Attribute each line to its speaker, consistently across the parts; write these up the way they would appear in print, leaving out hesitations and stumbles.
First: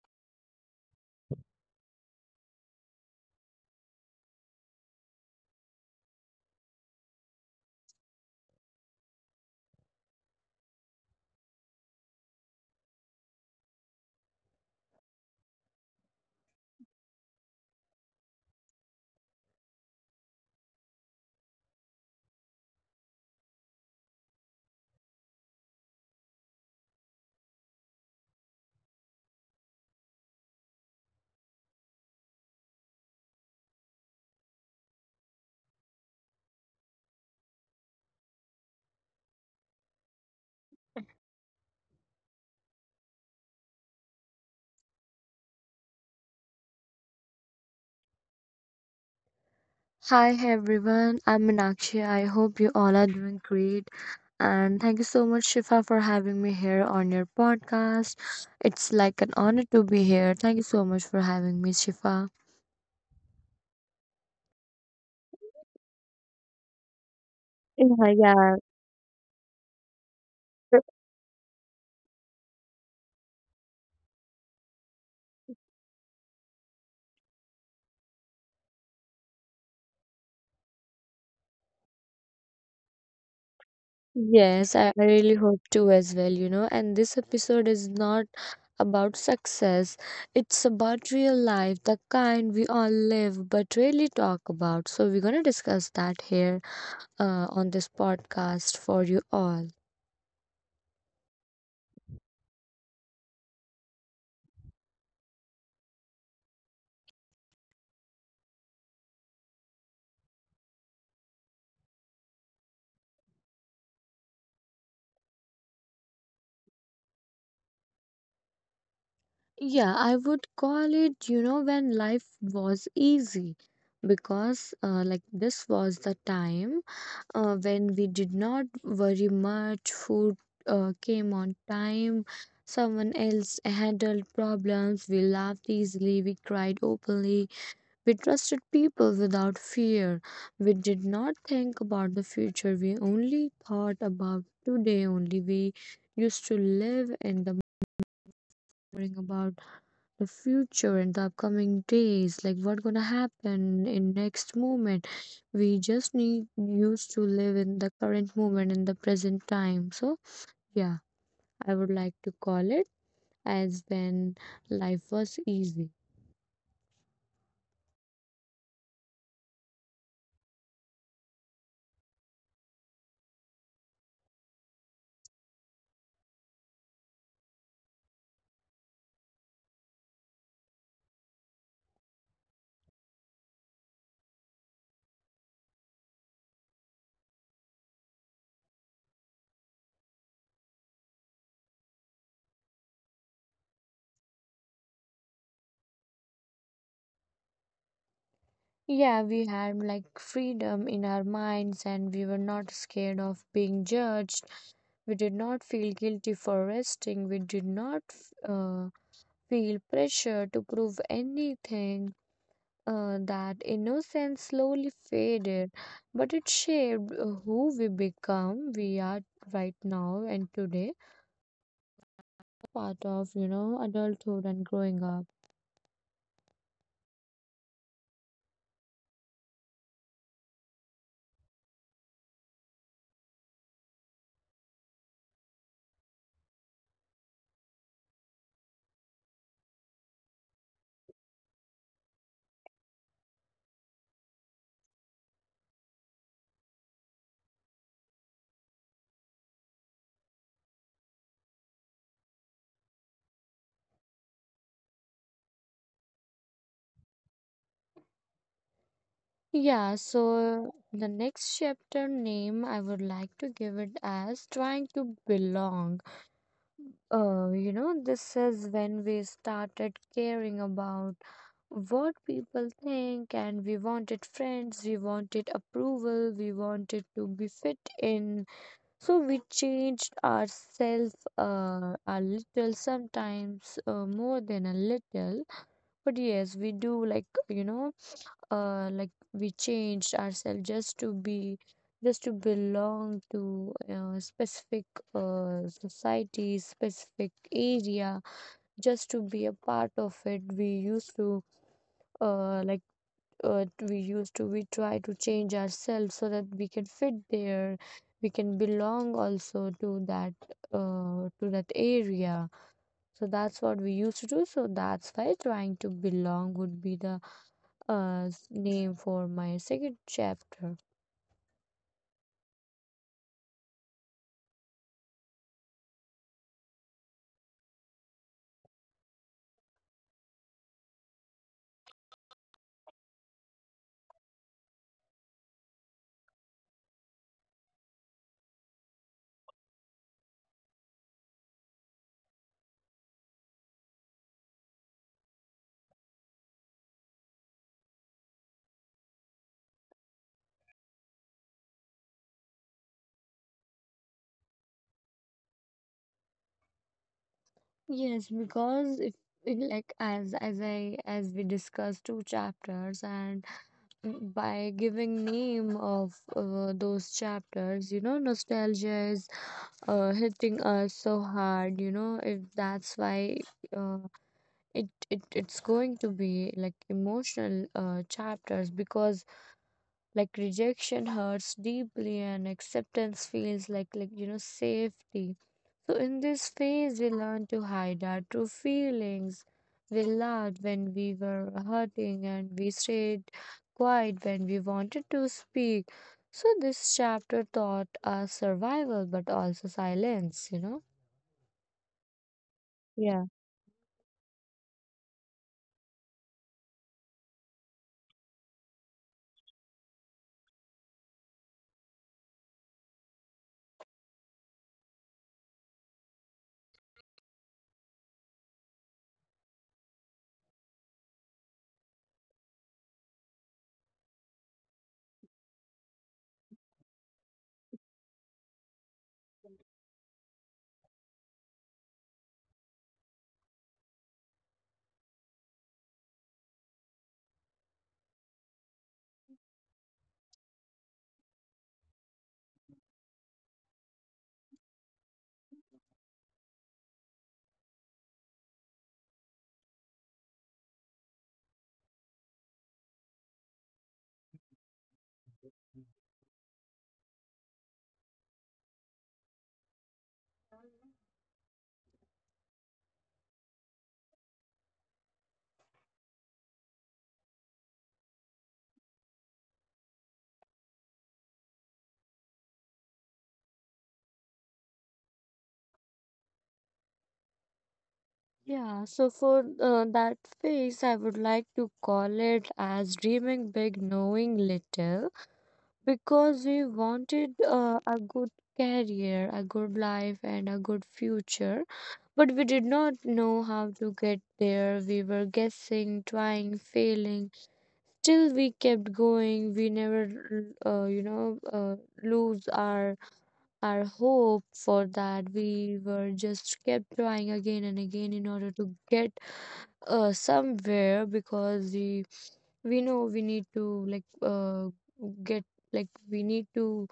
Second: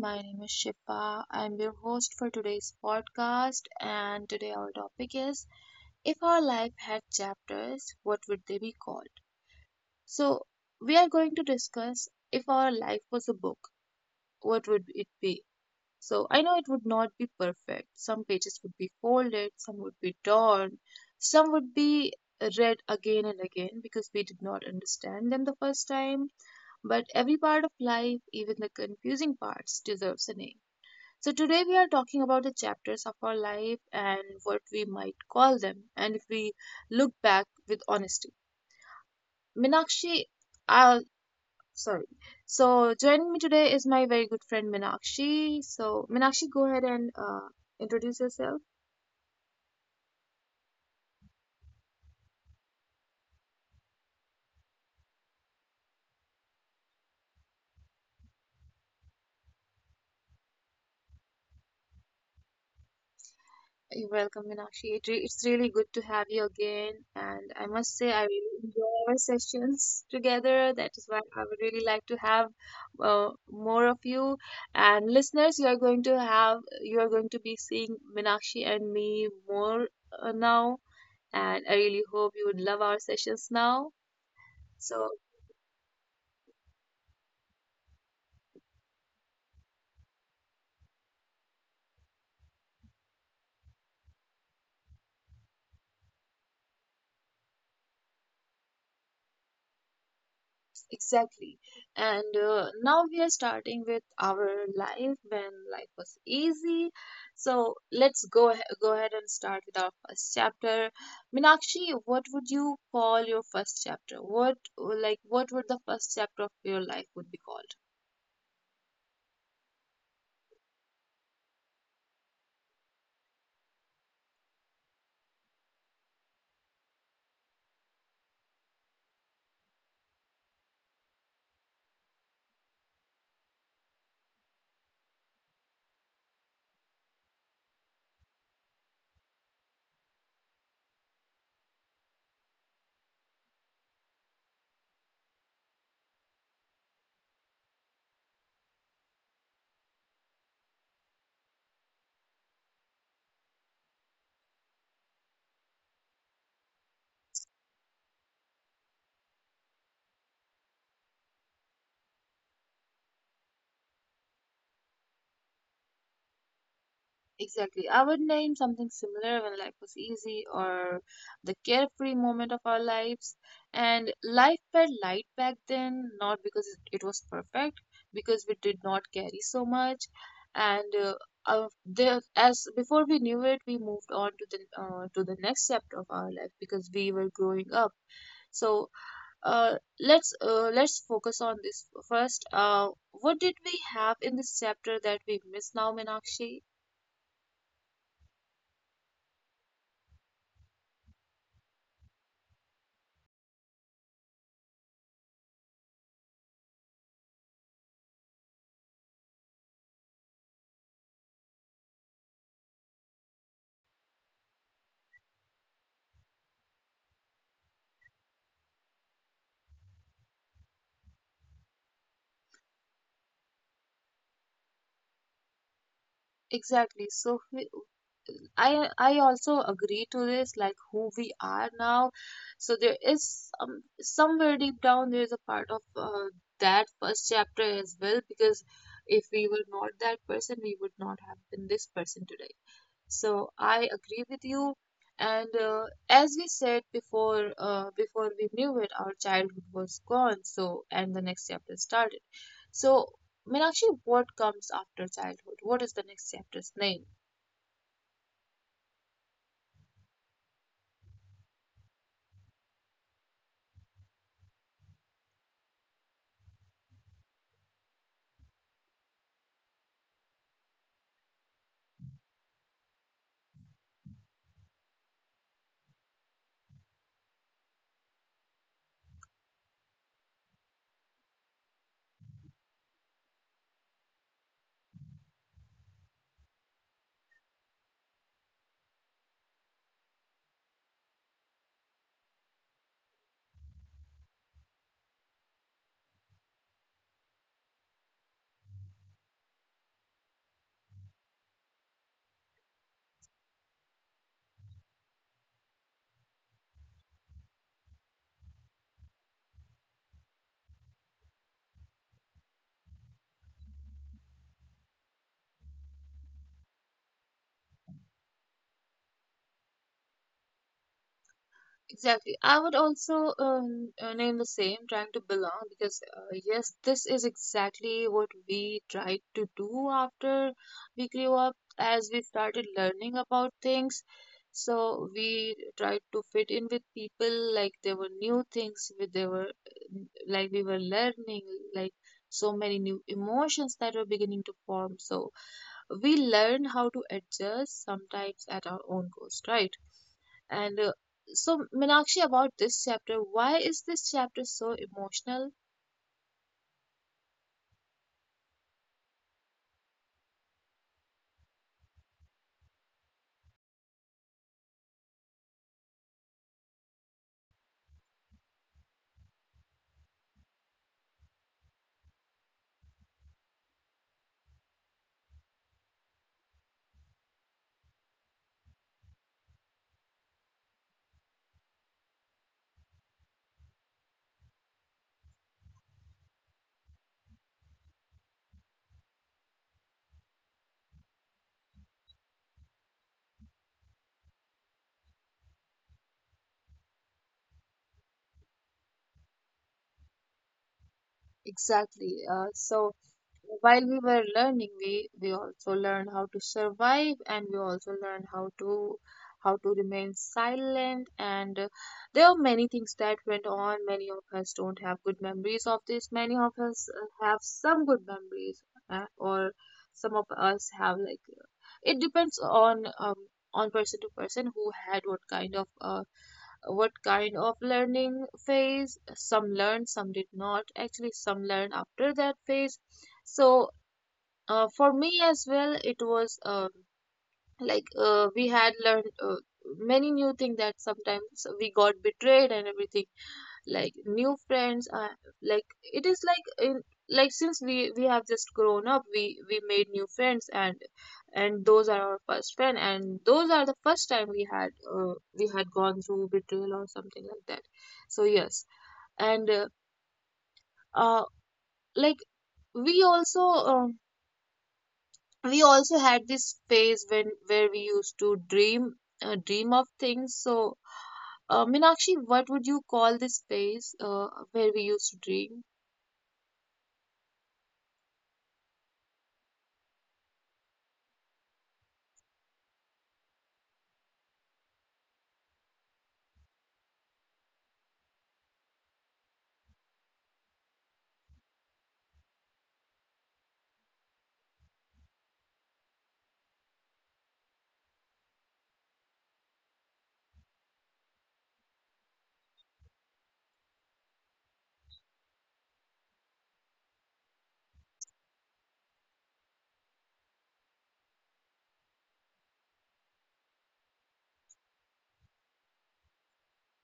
Speaker 1: my name is Shifa. I'm your host for today's podcast, and today our topic is if our life had chapters, what would they be called? So, we are going to discuss if our life was a book, what would it be? So I know it would not be perfect. Some pages would be folded, some would be torn, some would be read again and again because we did not understand them the first time. But every part of life, even the confusing parts, deserves a name. So today we are talking about the chapters of our life and what we might call them, and if we look back with honesty. Minakshi, sorry. So joining me today is my very good friend Minakshi. So Minakshi, go ahead and introduce yourself.
Speaker 2: Hi, hey, everyone, I'm Meenakshi. I hope you all are doing great. And thank you so much, Shifa, for having me here on your podcast. It's like an honor to be here. Thank you so much for having me, Shifa.
Speaker 1: You're welcome, Minakshi. It's really good to have you again, and I must
Speaker 2: Yeah,
Speaker 1: say I
Speaker 2: yeah.
Speaker 1: really enjoy our sessions together.
Speaker 2: Uh,
Speaker 1: That is why I would really like to have more of you. And listeners, you are going to have you are going to be seeing Minakshi and me more now, and I really hope you would love our sessions now.
Speaker 2: Yes,
Speaker 1: So
Speaker 2: I really hope to as well, you know. And this episode is not about success, it's about real life, the kind we all live but rarely talk about. So, we're gonna discuss that here on this podcast for you all.
Speaker 1: Exactly. And now we are starting with our life when life was easy. So let's go ahead and start with our first chapter, Minakshi, what would you call your first chapter? What would the first chapter of your life would be called?
Speaker 2: Yeah, I would call it, you know, when life was easy because like this was the time when we did not worry much, food came on time, someone else handled problems, we laughed easily, we cried openly, we trusted people without fear. We did not think about the future, we only thought about today only. We used to live in the morning about the future and the upcoming days, like what gonna happen in next moment. We just need used to live in the current moment in the present time. So yeah, I would like to call it as when life was easy.
Speaker 1: Exactly. I would name something similar when life was easy or the carefree moment of our lives. And life felt light back then, not because it was perfect, because we did not carry so much. And there, as before we knew it, we moved on to the to the next chapter of our life because we were growing up. So let's focus on this first. What did we have in this chapter that we miss now, Meenakshi?
Speaker 2: Yeah, we had like freedom in our minds and we were not scared of being judged. We did not feel guilty for resting. We did not feel pressure to prove anything. That innocence slowly faded, but it shaped who we become, we are right now and today, part of, you know, adulthood and growing up.
Speaker 1: Exactly. I also agree to this, like who we are now. So there is somewhere deep down there is a part of that first chapter as well, because if we were not that person, we would not have been this person today. So I agree with you. And as we said before, before we knew it, our childhood was gone. And the next chapter started. So Meenakshi, what comes after childhood? What is the next chapter's name?
Speaker 2: Yeah, so the next chapter name I would like to give it as trying to belong. You know, this is when we started caring about what people think, and we wanted friends, we wanted approval, we wanted to be fit in. So we changed ourselves a little, sometimes more than a little. But yes, we do, like, you know, like we changed ourselves just to be, just to belong to specific society, specific area, just to be a part of it. We used to uh, like we used to, we try to change ourselves so that we can fit there, we can belong also to that, to that area. So that's what we used to do, so that's why trying to belong would be the name for my second chapter.
Speaker 1: Exactly. I would also name the same, trying to belong, because yes, this is exactly what we tried to do after we grew up, as we started learning about things. So we tried to fit in with people, like there were new things, with there were like we were learning, like so many new emotions that were beginning to form. So we learn how to adjust sometimes at our own cost, right? And so, Minakshi, about this chapter, why is this chapter so emotional?
Speaker 2: Yes, because if it, like, as I, as we discussed two chapters, and by giving name of those chapters, you know, nostalgia is hitting us so hard, you know, if that's why uh, it's going to be like emotional chapters because like rejection hurts deeply and acceptance feels like you know, safety. So, in this phase, we learn to hide our true feelings. We laughed when we were hurting and we stayed quiet when we wanted to speak. So, this chapter taught us survival but also silence, you know.
Speaker 1: Exactly. So,
Speaker 2: Yeah.
Speaker 1: while we were learning, we also learn how to survive, and we also learn how to remain silent. And there are many things that went on. Many of us don't have good memories of this, many of us have some good memories, or some of us have, like, it depends on person to person, who had what kind of learning phase. Some learned, some did not, actually some learned after that phase. So for me as well, it was like, we had learned many new things, that sometimes we got betrayed and everything. Like new friends, like, it is like in, like, since we have just grown up, we made new friends, and those are our first friend and those are the first time we had gone through betrayal or something like that. So yes. And uh like, we also, we also had this phase when where we used to dream, of things. So Meenakshi, what would you call this phase, where we used to dream?
Speaker 2: Yeah, so for that phase, I would like to call it as dreaming big, knowing little, because we wanted a good career, a good life, and a good future. But we did not know how to get there. We were guessing, trying, failing. Still, we kept going. We never, uh, you know, uh, lose our hope for that. We were just kept trying again and again in order to get somewhere because we know we need to, like, get, like, we need to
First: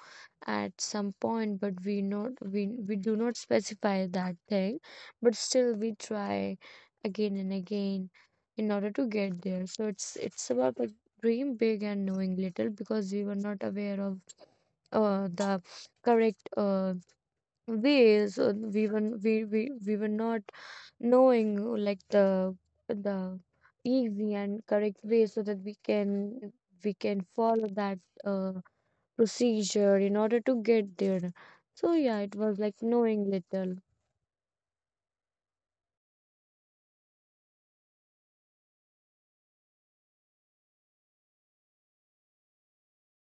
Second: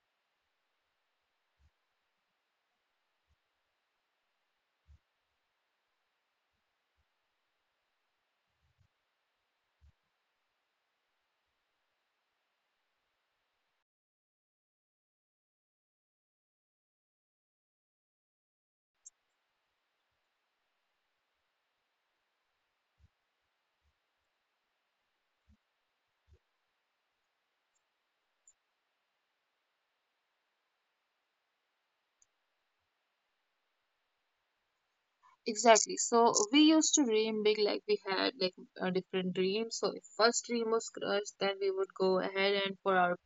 Speaker 2: at some point, but we not, we we do not specify that thing, but still we try again and again in order to get there. So it's about like dream big and knowing little because we were not aware of the correct ways. Uh, we were n- we, we we were not knowing, like, the easy and correct way so that we can, we can follow that uh, procedure in order to get there. So yeah, it was like knowing little.
Speaker 1: Exactly. So we used to dream big, like we had, like, different dreams. So if first dream was crush, then we would go ahead, and for our,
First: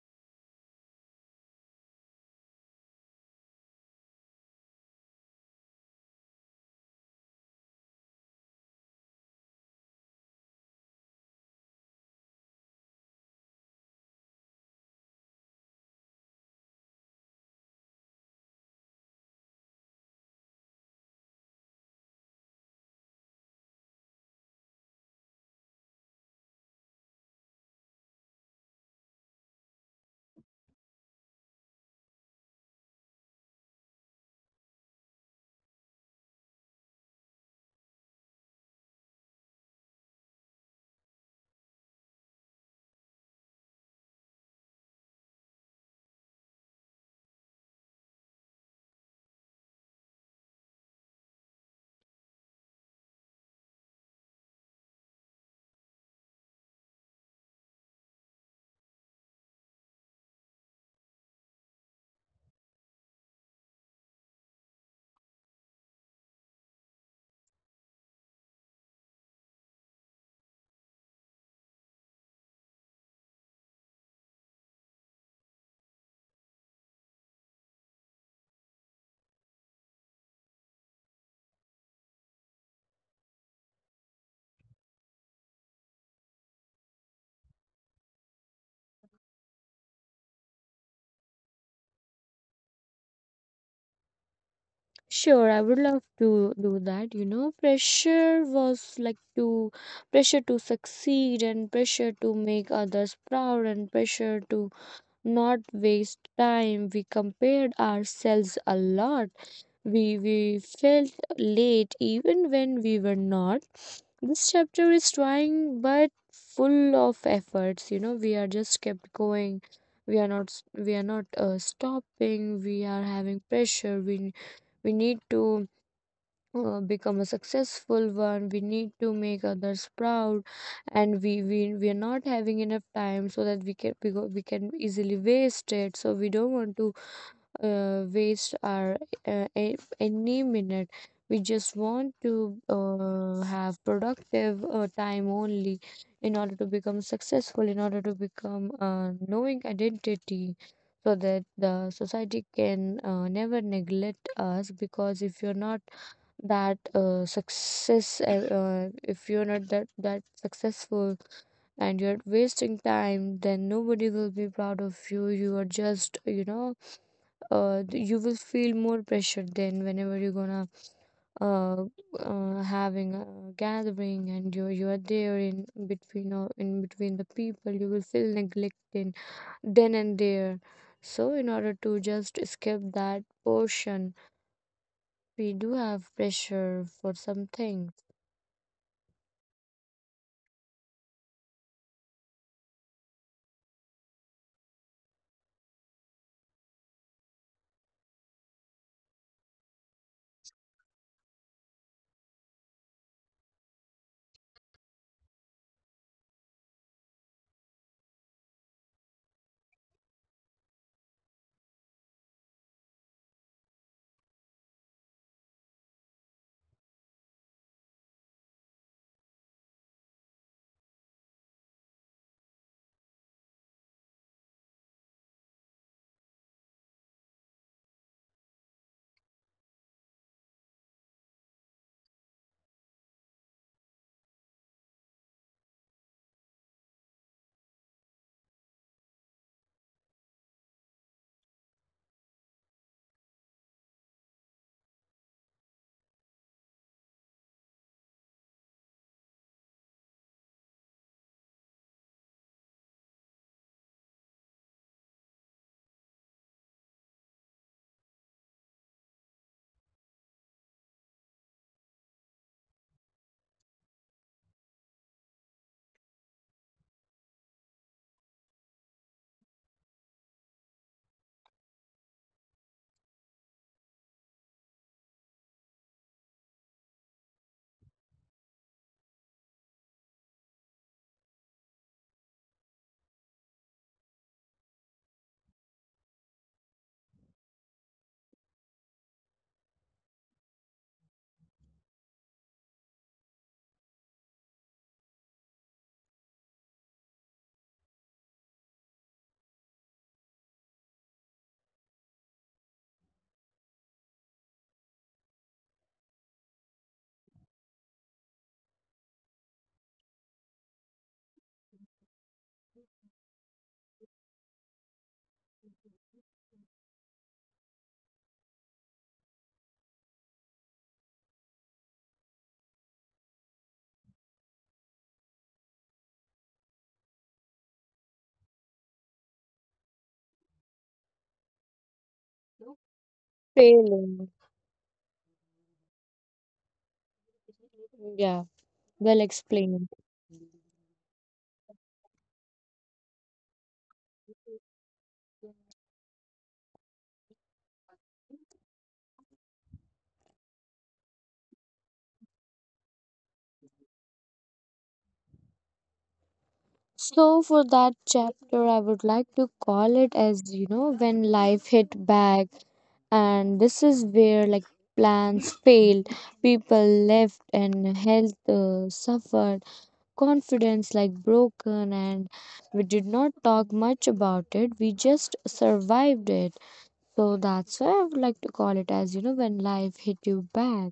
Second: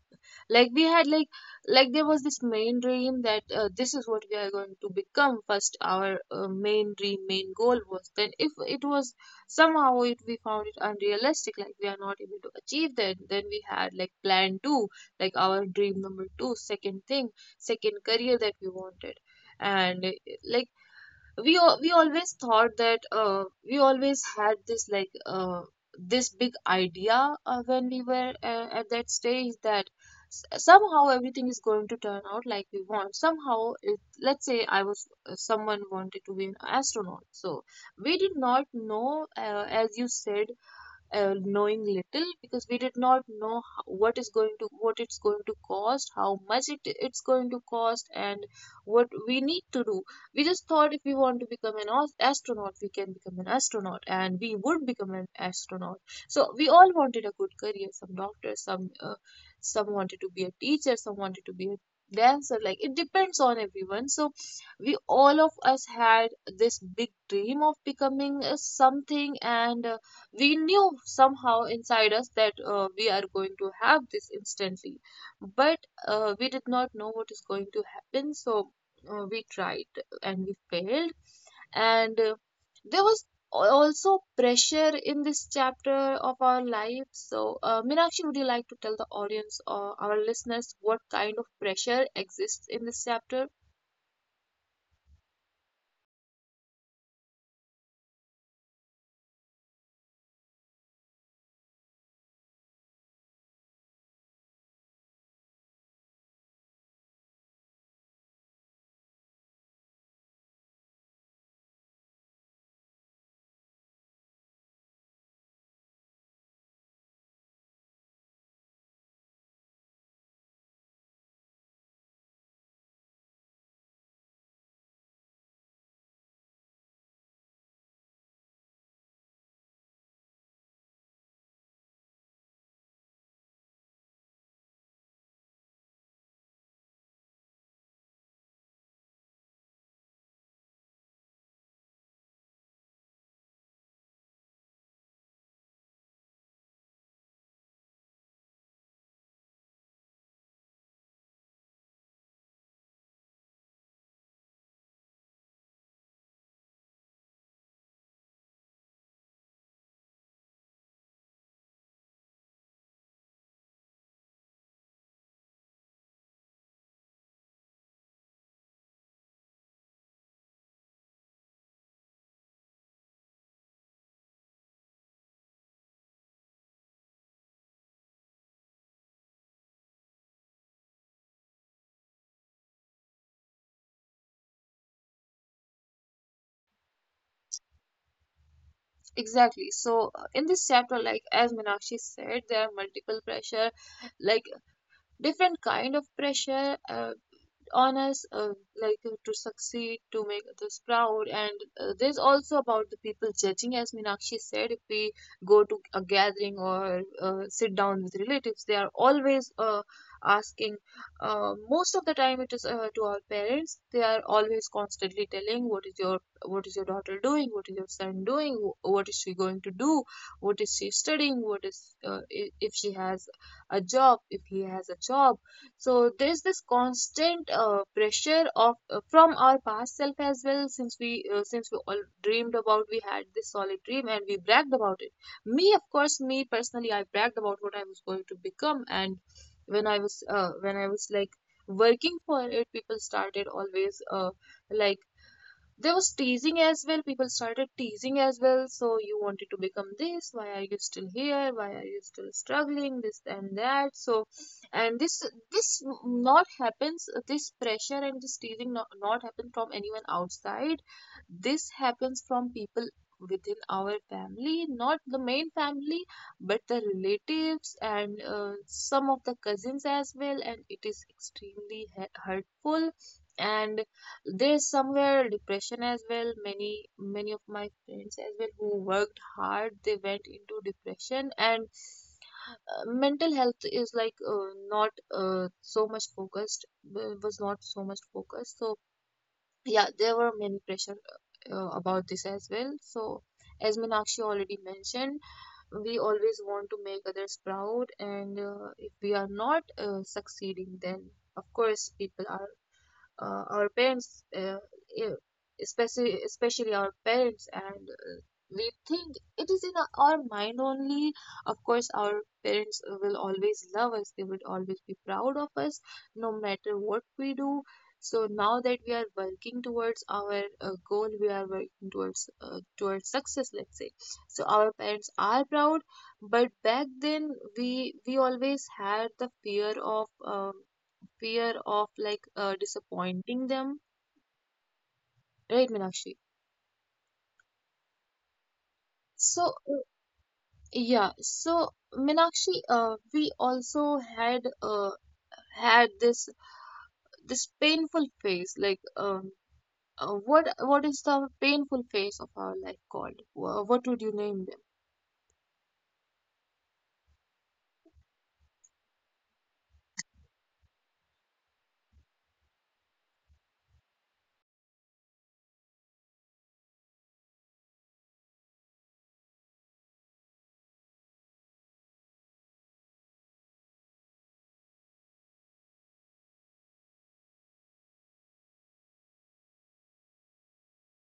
Speaker 1: like we had like, there was this main dream that, this is what we are going to become first. Our main dream, main goal was, then if it was somehow, it we found it unrealistic, like we are not able to achieve that, then we had like plan 2, like our dream number 2, second thing, second career that we wanted. And like, we always thought that, we always had this, this big idea, when we were, at that stage, that somehow everything is going to turn out like we want somehow. Let's say, I was someone wanted to be an astronaut. So we did not know, as you said, knowing little, because we did not know what is going to, what it's going to cost, how much it's going to cost, and what we need to do. We just thought if we want to become an astronaut, we can become an astronaut, and we would become an astronaut. So we all wanted a good career, some doctors, some wanted to be a teacher, some wanted to be a dancer. Like, it depends on everyone. So we, all of us, had this big dream of becoming something. And we knew somehow inside us that, we are going to have this instantly. But we did not know what is going to happen. So we tried, and we failed. And there was also pressure in this chapter of our life. So Meenakshi, would you like to tell the audience or our listeners what kind of pressure exists in this chapter?
Speaker 2: Sure, I would love to do that. You know, pressure was like to, pressure to succeed, and pressure to make others proud, and pressure to not waste time. We compared ourselves a lot. We felt late even when we were not. This chapter is trying but full of efforts. You know, we are just kept going. We are not we are not stopping. We are having pressure. We need to become a successful one, we need to make others proud, and we are not having enough time so that we can, we can easily waste it. So we don't want to waste our any minute. We just want to have productive time only in order to become successful, in order to become a knowing identity so that the society can never neglect us. Because if you're not that success, if you're not that, that successful and you're wasting time, then nobody will be proud of you. You are just, you know, you will feel more pressure. Then whenever you're gonna uh, having a gathering and you are there in between, or in between the people, you will feel neglected then and there. So in order to just escape that portion, we do have pressure for something.
Speaker 1: Exactly. So in this chapter, like as Meenakshi said, there are multiple pressure, like different kind of pressure on us, like, to succeed, to make others proud. And there's also about the people judging, as Meenakshi said, if we go to a gathering or sit down with relatives, they are always asking. Most of the time it is to our parents, they are always constantly telling, what is your, daughter doing, what is your son doing, what is she going to do, what is she studying, what is, if she has a job, if he has a job. So there's this constant pressure of from our past self as well, since we, all dreamed about, we had this solid dream, and we bragged about it. Me, of course, me personally, I bragged about what I was going to become. And when I was, like working for it, people started always, like there was teasing as well. People started teasing as well. So, you wanted to become this, why are you still here, why are you still struggling, this and that. So, and this, not happens. This pressure and this teasing not happen from anyone outside. This happens from people within our family, not the main family, but the relatives and some of the cousins as well. And it is extremely hurtful. And there's somewhere depression as well. Many many of my friends as well who worked hard, they went into depression. And mental health is like not so much focused, was not so much focused. So yeah, there were many pressure about this as well. So, as Minakshi already mentioned, we always want to make others proud, and if we are not succeeding, then of course people are, our parents, e- especially especially our parents, and we think it is in our mind only. Of course, our parents will always love us. They would always be proud of us, no matter what we do. So now that we are working towards our goal, we are working towards success, let's say. So our parents are proud. But back then we always had the fear of, fear of disappointing them,
Speaker 2: Failing.
Speaker 1: right, Meenakshi?
Speaker 2: Yeah, well
Speaker 1: So uh,
Speaker 2: explained.
Speaker 1: yeah. So Meenakshi, we also had had this painful phase. Like, what, is the painful phase of our life called? What would you name?
Speaker 2: So for that chapter, I would like to call it as, you know, when life hit back. And this is where, like, plans failed, people left, and health suffered, confidence like broken, and we did not talk much about it. We just survived it. So that's why I would like to call it as, you know, when life hit you back.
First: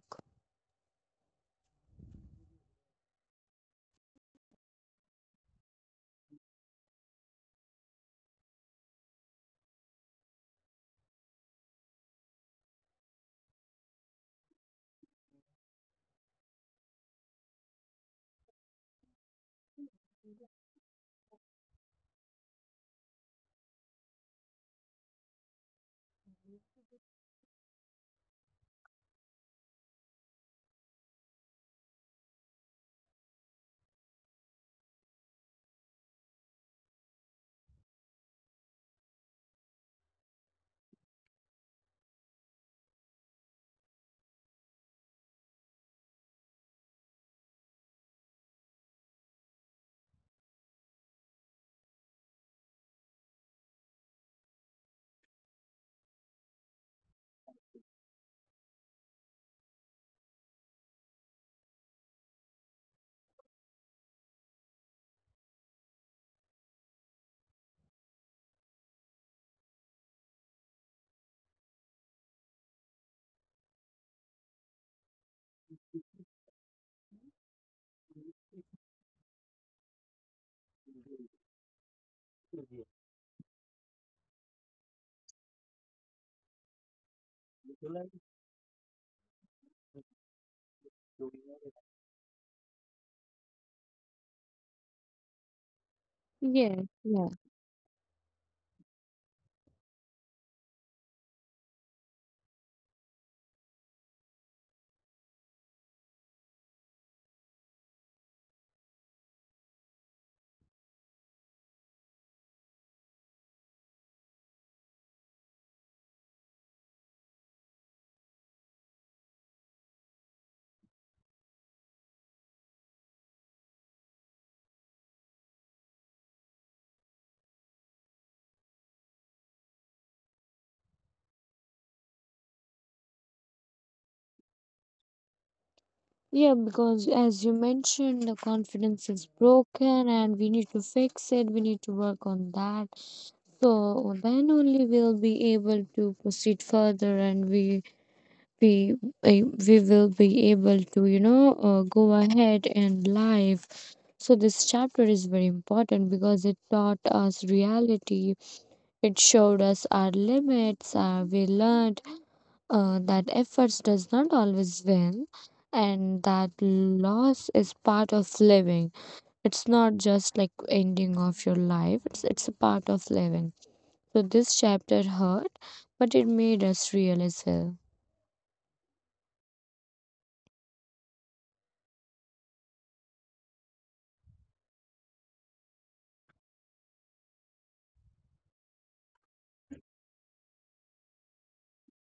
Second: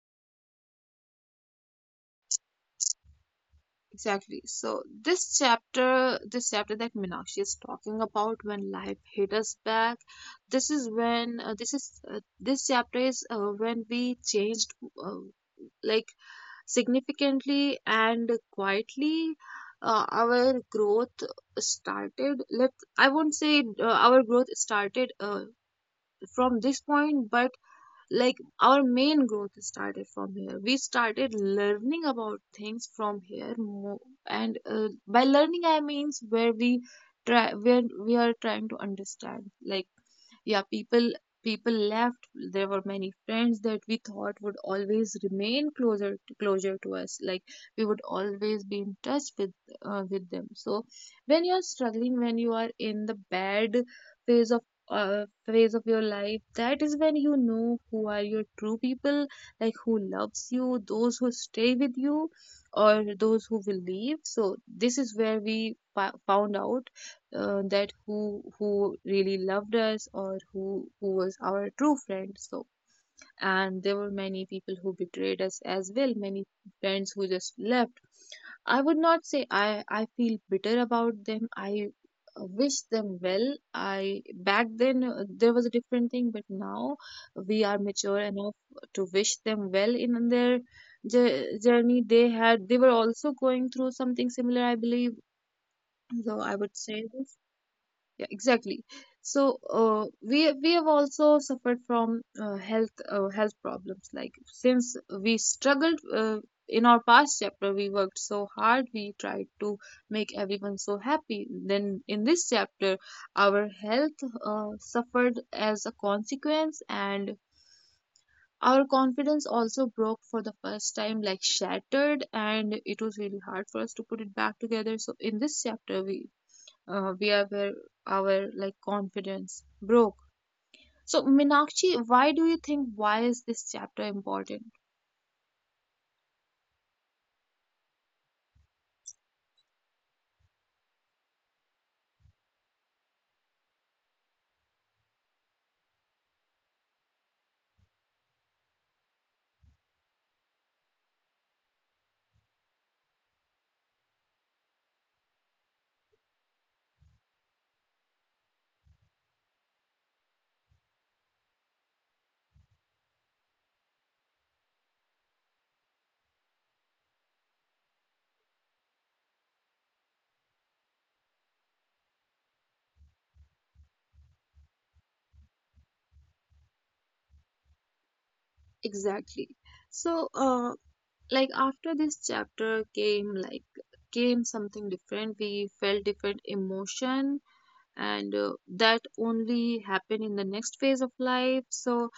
Speaker 1: Exactly. So this chapter that Minakshi is talking about, when life hit us back, this is when, this chapter is, when we changed, uh, like, significantly and quietly. Our growth started. Let I won't say our growth started from this point, but like our main growth started from here. We started learning about things from here and by learning I means where try where we are trying to understand, like yeah, people people left. There were many friends that we thought would always remain closer to us, like we would always be in touch with them. So when you are struggling, when you are in the bad phase of phase of your life, that is when you know who are your true people, like who loves you, those who stay with you or those who will leave. So this is where we found out that who really loved us or who was our true friend. So, and there were many people who betrayed us as well, many friends who just left. I would not say I feel bitter about them. I wish them well. I back then, there was a different thing, but now we are mature enough to wish them well in their journey. They were also going through something similar, I believe. So I would
Speaker 2: Yes,
Speaker 1: say
Speaker 2: yeah.
Speaker 1: this. Yeah, exactly. So we have also suffered from health problems. Like since we struggled in our past chapter, we worked so hard. We tried to make everyone so happy. Then in this chapter, our health suffered as a consequence, and our confidence also broke for the first time, like shattered, and it was really hard for us to put it back together. So in this chapter, we where were our like confidence broke. So Minakshi, why do you think, why is this chapter important?
Speaker 2: Yeah, because as you mentioned, the confidence is broken and we need to fix it. We need to work on that. So then only we'll be able to proceed further, and we, we eh, we will be able to, you know, go ahead in life. So this chapter is very important because it taught us reality, it showed us our limits. We learned that efforts does not always win, and that loss is part of living. It's not just like ending of your life, it's a part of living. So this chapter hurt, but it made us real as well.
Speaker 1: Exactly. So, like after this chapter came, like came something different. We felt different emotion, and that only happened in the next phase of life. So,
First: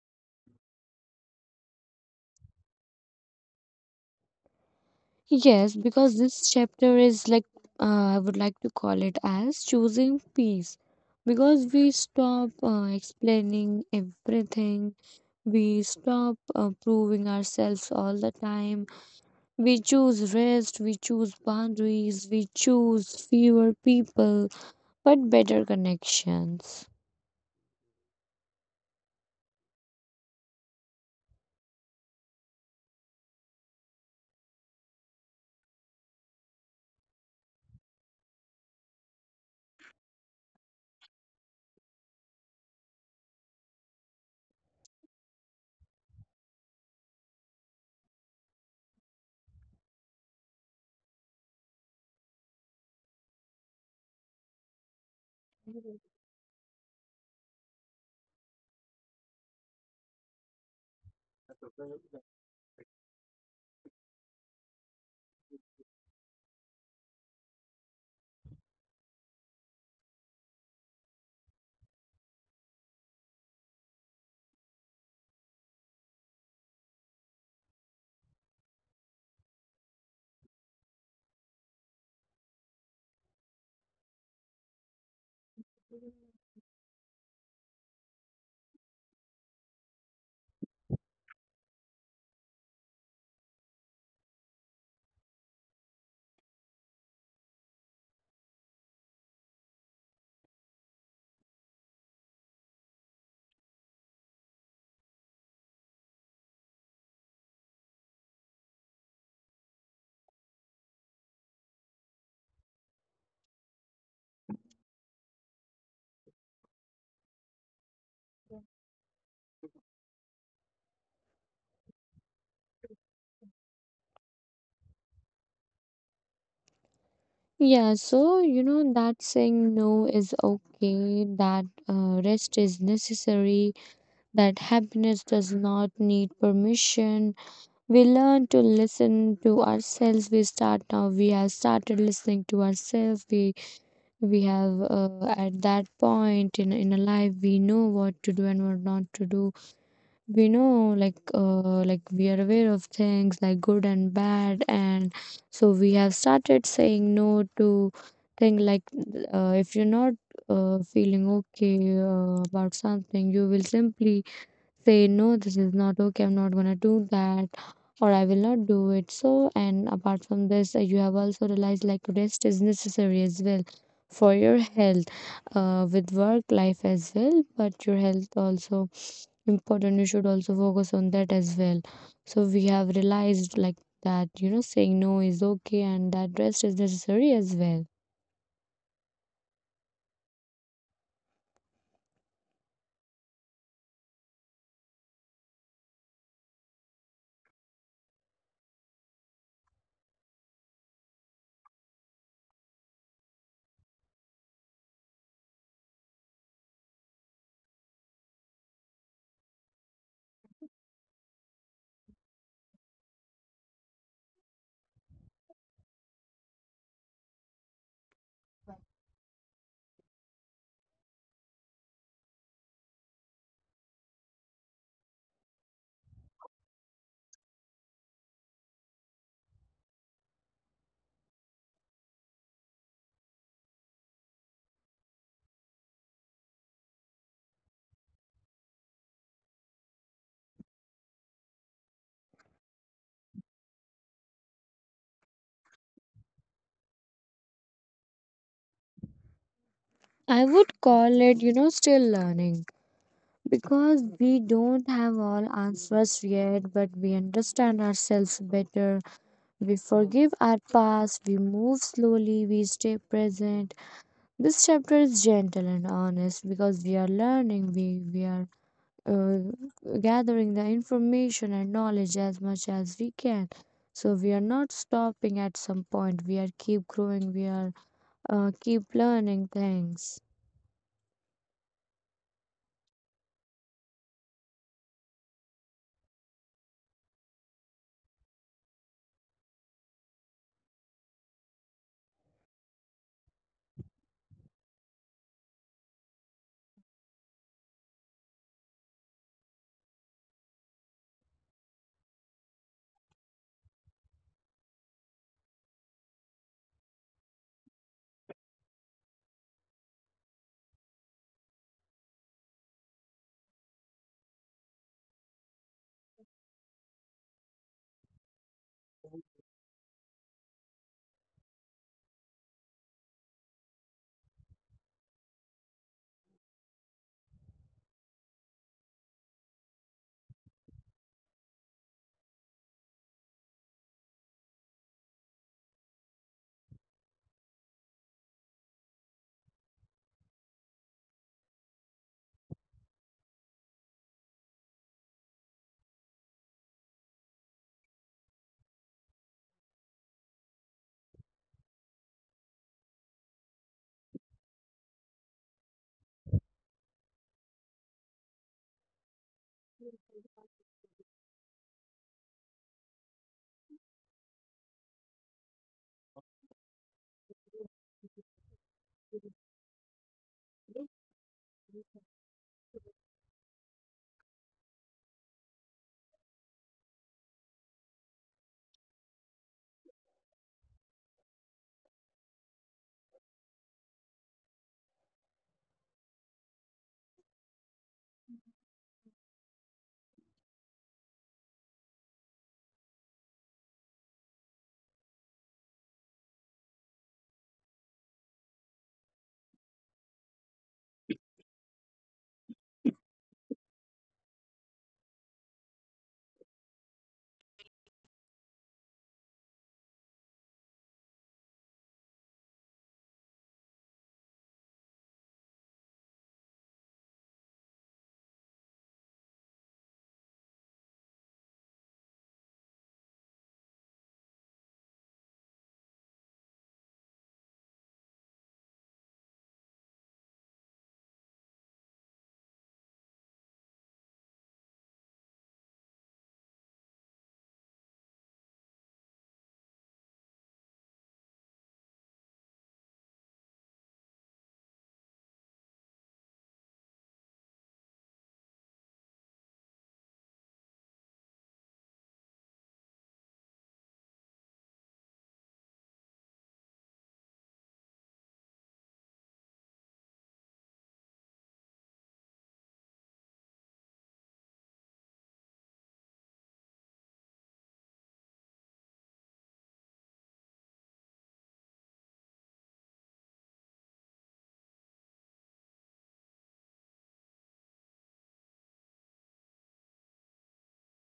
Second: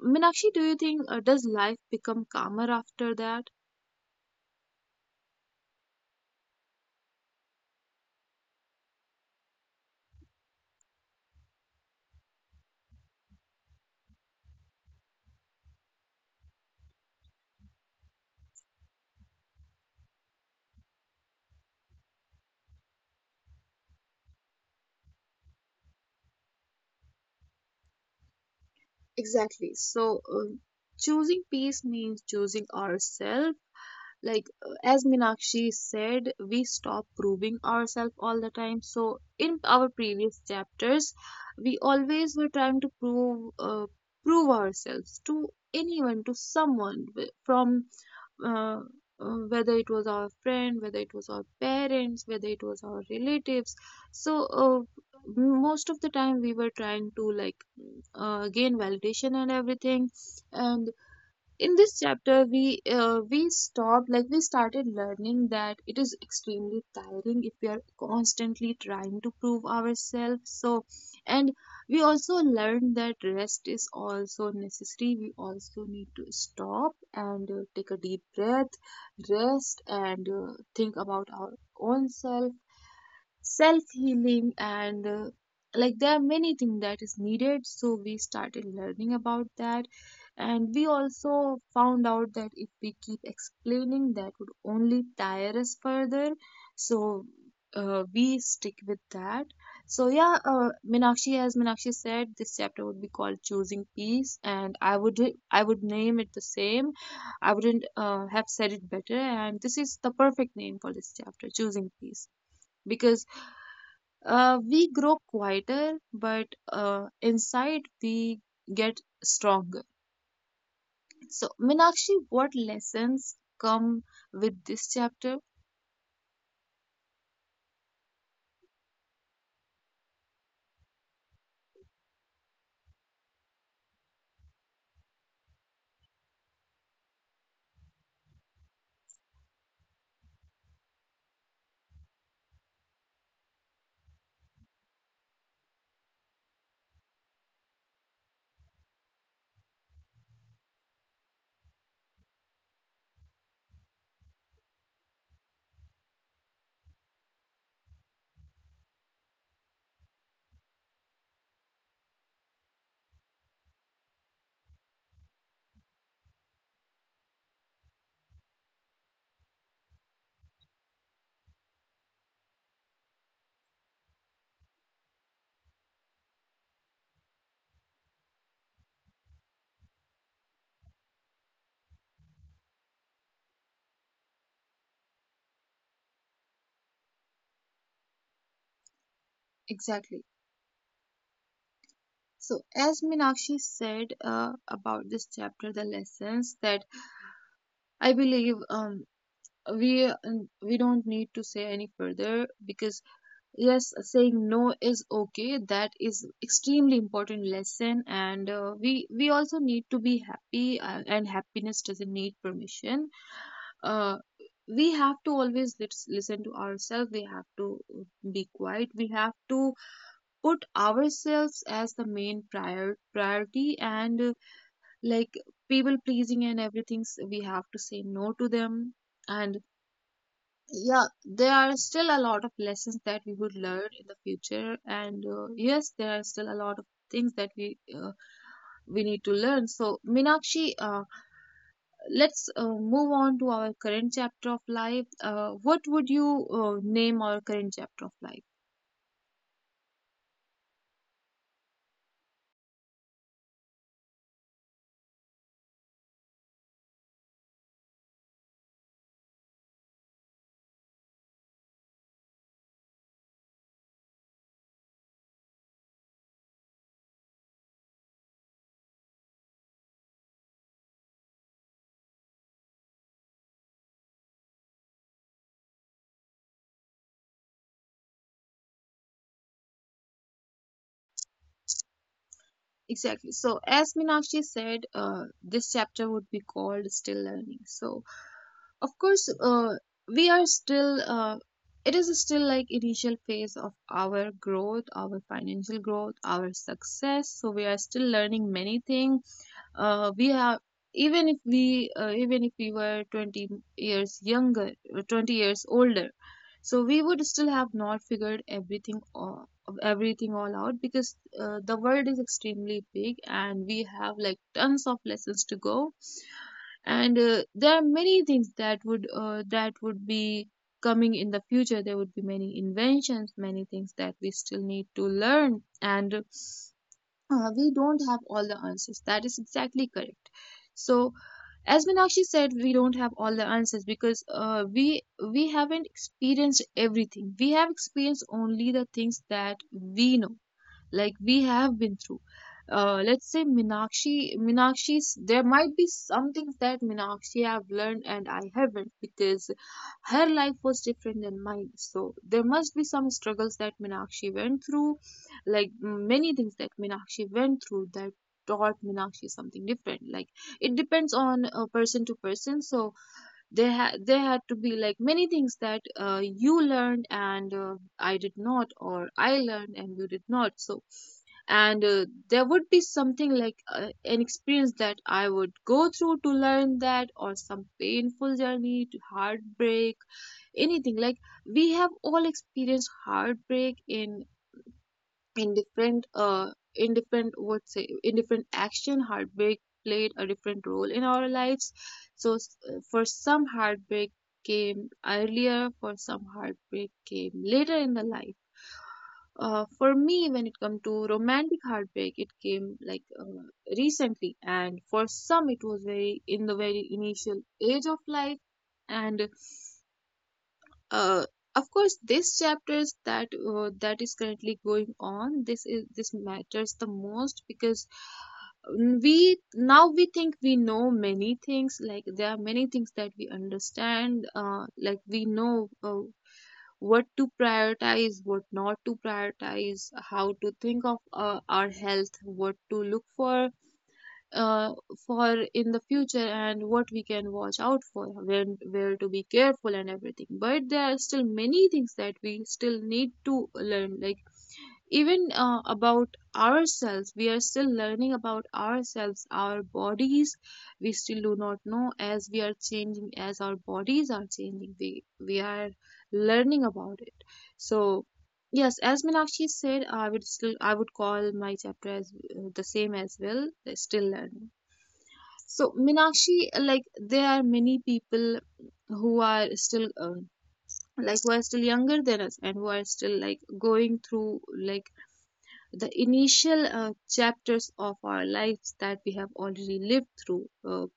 Speaker 1: Minakshi, do you think does life become calmer after that?
Speaker 2: Yes, because this chapter is like, I would like to call it as choosing peace, because we stop explaining everything. We stop proving ourselves all the time. We choose rest, we choose boundaries, we choose fewer people, but better connections.
Speaker 1: Exactly. So, choosing peace means choosing ourselves, like as Minakshi said, we stop proving ourselves all the time. So in our previous chapters, we always were trying to prove ourselves to anyone, to someone from uh, whether it was our friend, whether it was our parents, whether it was our relatives. So most of the time we were trying to like gain validation and everything, and in this chapter we stopped, like we started learning that it is extremely tiring if we are constantly trying to prove ourselves. So and we also learned that rest is also necessary. We also need to stop and take a deep breath, rest, and think about our own self, self healing, and like there are many things that is needed, so we started learning about that. And we also found out that if we keep explaining, that would only tire us further. So we stick with that. So yeah, minakshi as minakshi said, this chapter would be called choosing peace, and I would name it the same. I wouldn't have said it better, and this is the perfect name for this chapter, choosing peace, because we grow quieter, but inside we get stronger. So, Minakshi, what lessons come with this chapter?
Speaker 2: Yeah, so you know that saying no is okay, that rest is necessary, that happiness does not need permission. We learn to listen to ourselves. We start now, we have started listening to ourselves. We have, at that point in a life, we know what to do and what not to do. We know, like, like we are aware of things like good and bad. And so we have started saying no to thing like, if you're not feeling okay about something, you will simply say no, this is not okay, I'm not gonna do that, or I will not do it. So, and apart from this, you have also realized like rest is necessary as well for your health, with work life as well, but your health also important. You should also focus on that as well. So we have realized, like, that, you know, saying no is okay, and that rest is necessary as well.
Speaker 1: Exactly. So, as Minakshi said about this chapter, the lessons that I believe we uh, we don't need to say any further, because yes, saying no is okay, that is extremely important lesson, and we also need to be happy, and happiness doesn't need permission. uh, we have to always listen to ourselves. We have to be quiet. We have to put ourselves as the main priority, and like people pleasing and everything, we have to say no to them. And yeah, there are still a lot of lessons that we would learn in the future, and yes, there are still a lot of things that we need to learn. So Minakshi, let's move on to our current chapter of life. What would you name our current chapter of life?
Speaker 2: I would call it, you know, still learning. Because we don't have all answers yet, but we understand ourselves better. We forgive our past, we move slowly, we stay present. This chapter is gentle and honest because we are learning, we are uh, gathering the information and knowledge as much as we can. So we are not stopping at some point, we are keep growing, we are keep learning things.
Speaker 1: Exactly. So, as Meenakshi said, this chapter would be called Still Learning. So, of course, we are still, it is still like initial phase of our growth, our financial growth, our success. So, we are still learning many things. We have Even if we even if we were 20 years younger, 20 years older, so we would still have not figured everything all out, because the world is extremely big and we have like tons of lessons to go, and there are many things that would be coming in the future. There would be many inventions, many things that we still need to learn, and we don't have all the answers. That is exactly correct. So, as Minakshi said, we don't have all the answers because we haven't experienced everything. We have experienced only the things that we know, like we have been through. Let's say Minakshi, Meenakshi's, there might be some things that Minakshi have learned and I haven't, because her life was different than mine. So there must be some struggles that Minakshi went through, like many things that Minakshi went through that taught Minakshi something different. Like it depends on person to person. So there had to be like many things that you learned and I did not, or I learned and you did not. So and there would be something like an experience that I would go through to learn that, or some painful journey to heartbreak, anything. Like we have all experienced heartbreak in different, what say, in different action, heartbreak played a different role in our lives. So for some, heartbreak came earlier, for some heartbreak came later in the life. For me, when it comes to romantic heartbreak, it came like recently, and for some it was very in the very initial age of life. And uh, of course, this chapters that that is currently going on, this is, this matters the most, because we now, we think we know many things, like there are many things that we understand, like we know, what to prioritize, what not to prioritize, how to think of our health, what to look for, uh, for in the future, and what we can watch out for, when, where to be careful and everything, but there are still many things that we still need to learn, like even about ourselves, we are still learning about ourselves, our bodies. We still do not know. As we are changing, as our bodies are changing, we are learning about it. So yes, as Meenakshi said, I would call my chapter as the same as well, still learning. So, Minakshi, like there are many people who are still like who are still younger than us, and who are still like going through like the initial chapters of our lives that we have already lived through.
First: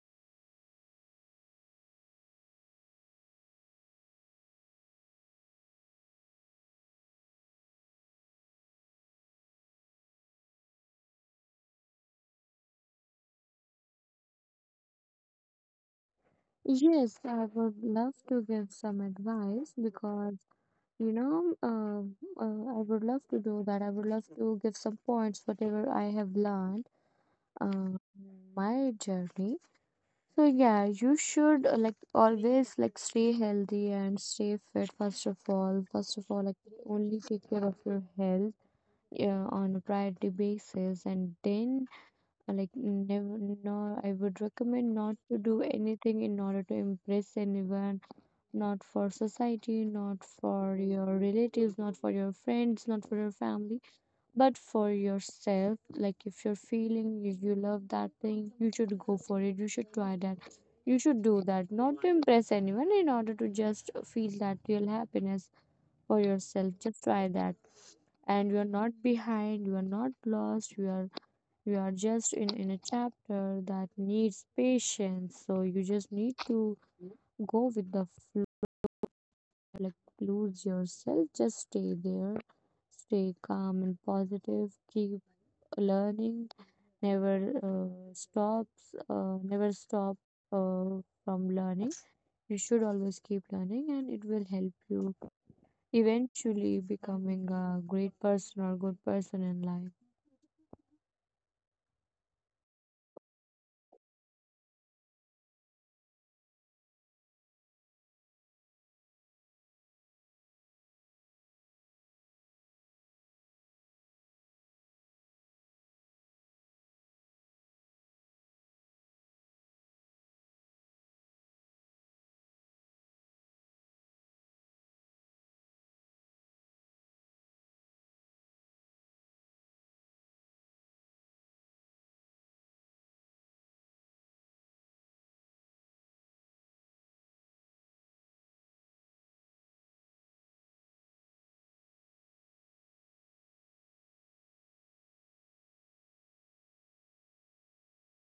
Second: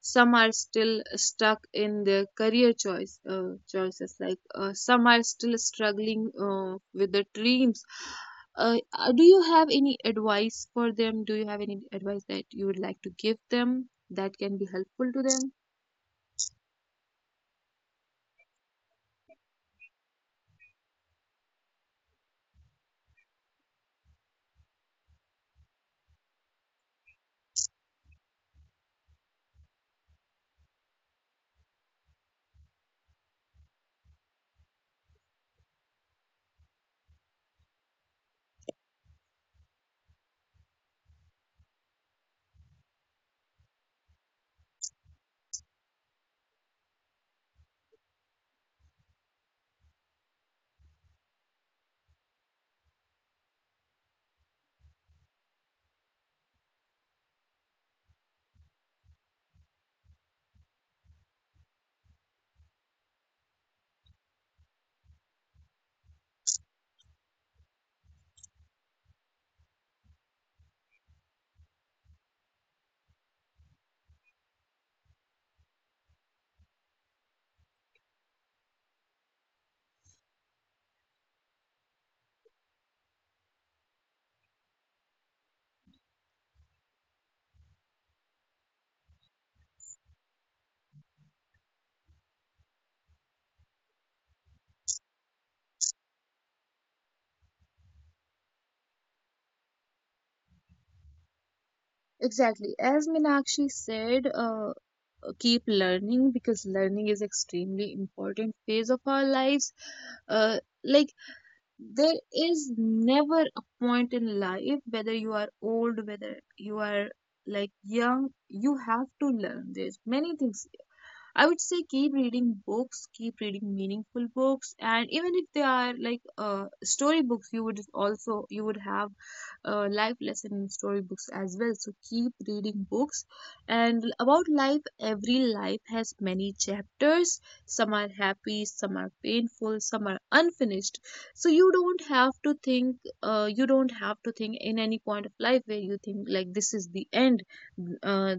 Speaker 1: Some are still stuck in their career choices, like some are still struggling with their dreams. Do you have any advice for them? Do you have any advice that you would like to give them that can be helpful to them?
Speaker 2: Yes, I would love to give some advice because, you know, I would love to do that. I would love to give some points, whatever I have learned uh, in my journey. So yeah, you should, like, always, like, stay healthy and stay fit first of all. First of all, like, only take care of your health, yeah, on a priority basis. And then like, never, no, I would recommend not to do anything in order to impress anyone, not for society, not for your relatives, not for your friends, not for your family, but for yourself. Like if you're feeling you, you love that thing, you should go for it. You should try that. You should do that, not to impress anyone, in order to just feel that real happiness for yourself. Just try that, and you are not behind. You are not lost. You are, you are just in a chapter that needs patience. So you just need to go with the flow, like, lose yourself, just stay there, stay calm and positive, keep learning, never stop from learning. You should always keep learning, and it will help you eventually becoming a great person or good person in life.
Speaker 1: Exactly, as Minakshi said, keep learning, because learning is extremely important phase of our lives. uh, like there is never a point in life, whether you are old, whether you are like young, you have to learn. There's many things. I would say keep reading books, keep reading meaningful books, and even if they are like story books, you would have life lesson in story books as well. So keep reading books, and about life, every life has many chapters. Some are happy, some are painful, some are unfinished. So you don't have to think. You don't have to think in any point of life where you think like this is the end, uh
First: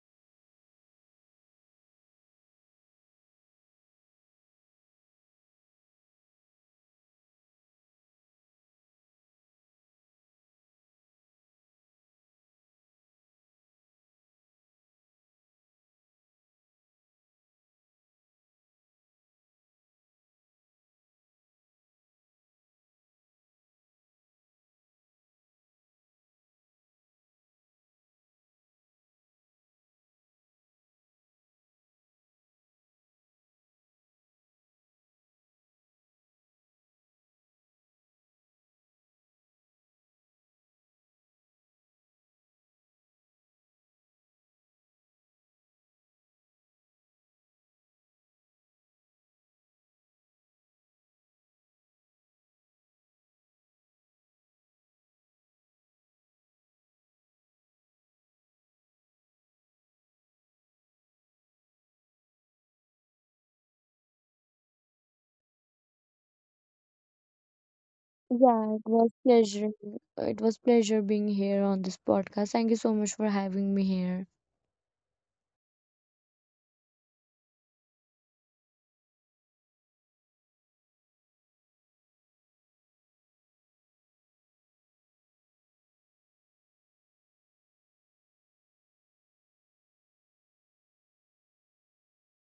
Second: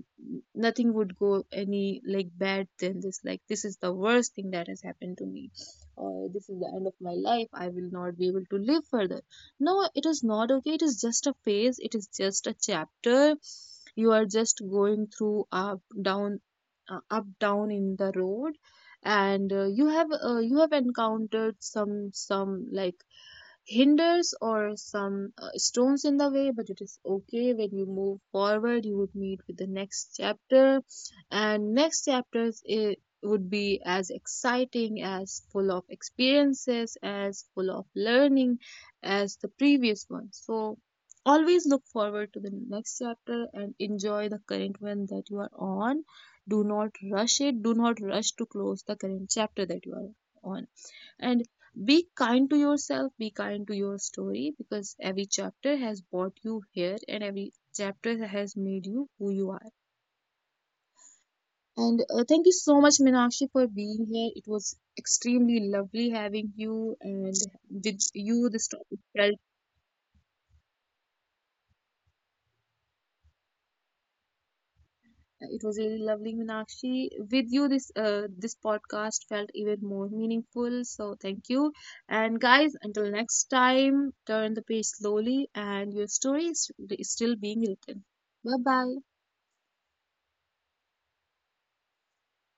Speaker 1: nothing would go any like bad than this, like this is the worst thing that has happened to me, or this is the end of my life, I will not be able to live further. No, it is not okay, it is just a phase, it is just a chapter. You are just going through up down, up down in the road, and you have encountered some like hinders, or some stones in the way, but it is okay when you move forward. You would meet with the next chapter, and next chapters, it would be as exciting, as full of experiences, as full of learning as the previous one. So always look forward to the next chapter and enjoy the current one that you are on. Do not rush it. Do not rush to close the current chapter that you are on, and be kind to yourself, be kind to your story, because every chapter has brought you here and every chapter has made you who you are. And thank you so much Minakshi for being here. It was extremely lovely having you, and with you this
Speaker 2: Yeah, it
Speaker 1: topic
Speaker 2: was
Speaker 1: felt.
Speaker 2: pleasure. It was pleasure being here on this podcast. Thank you so much for having me here.
Speaker 1: It was really lovely, Meenakshi. With you, this this podcast felt even more meaningful. So thank you, and guys, until next time, turn the page slowly, and your story is still being written. Bye bye.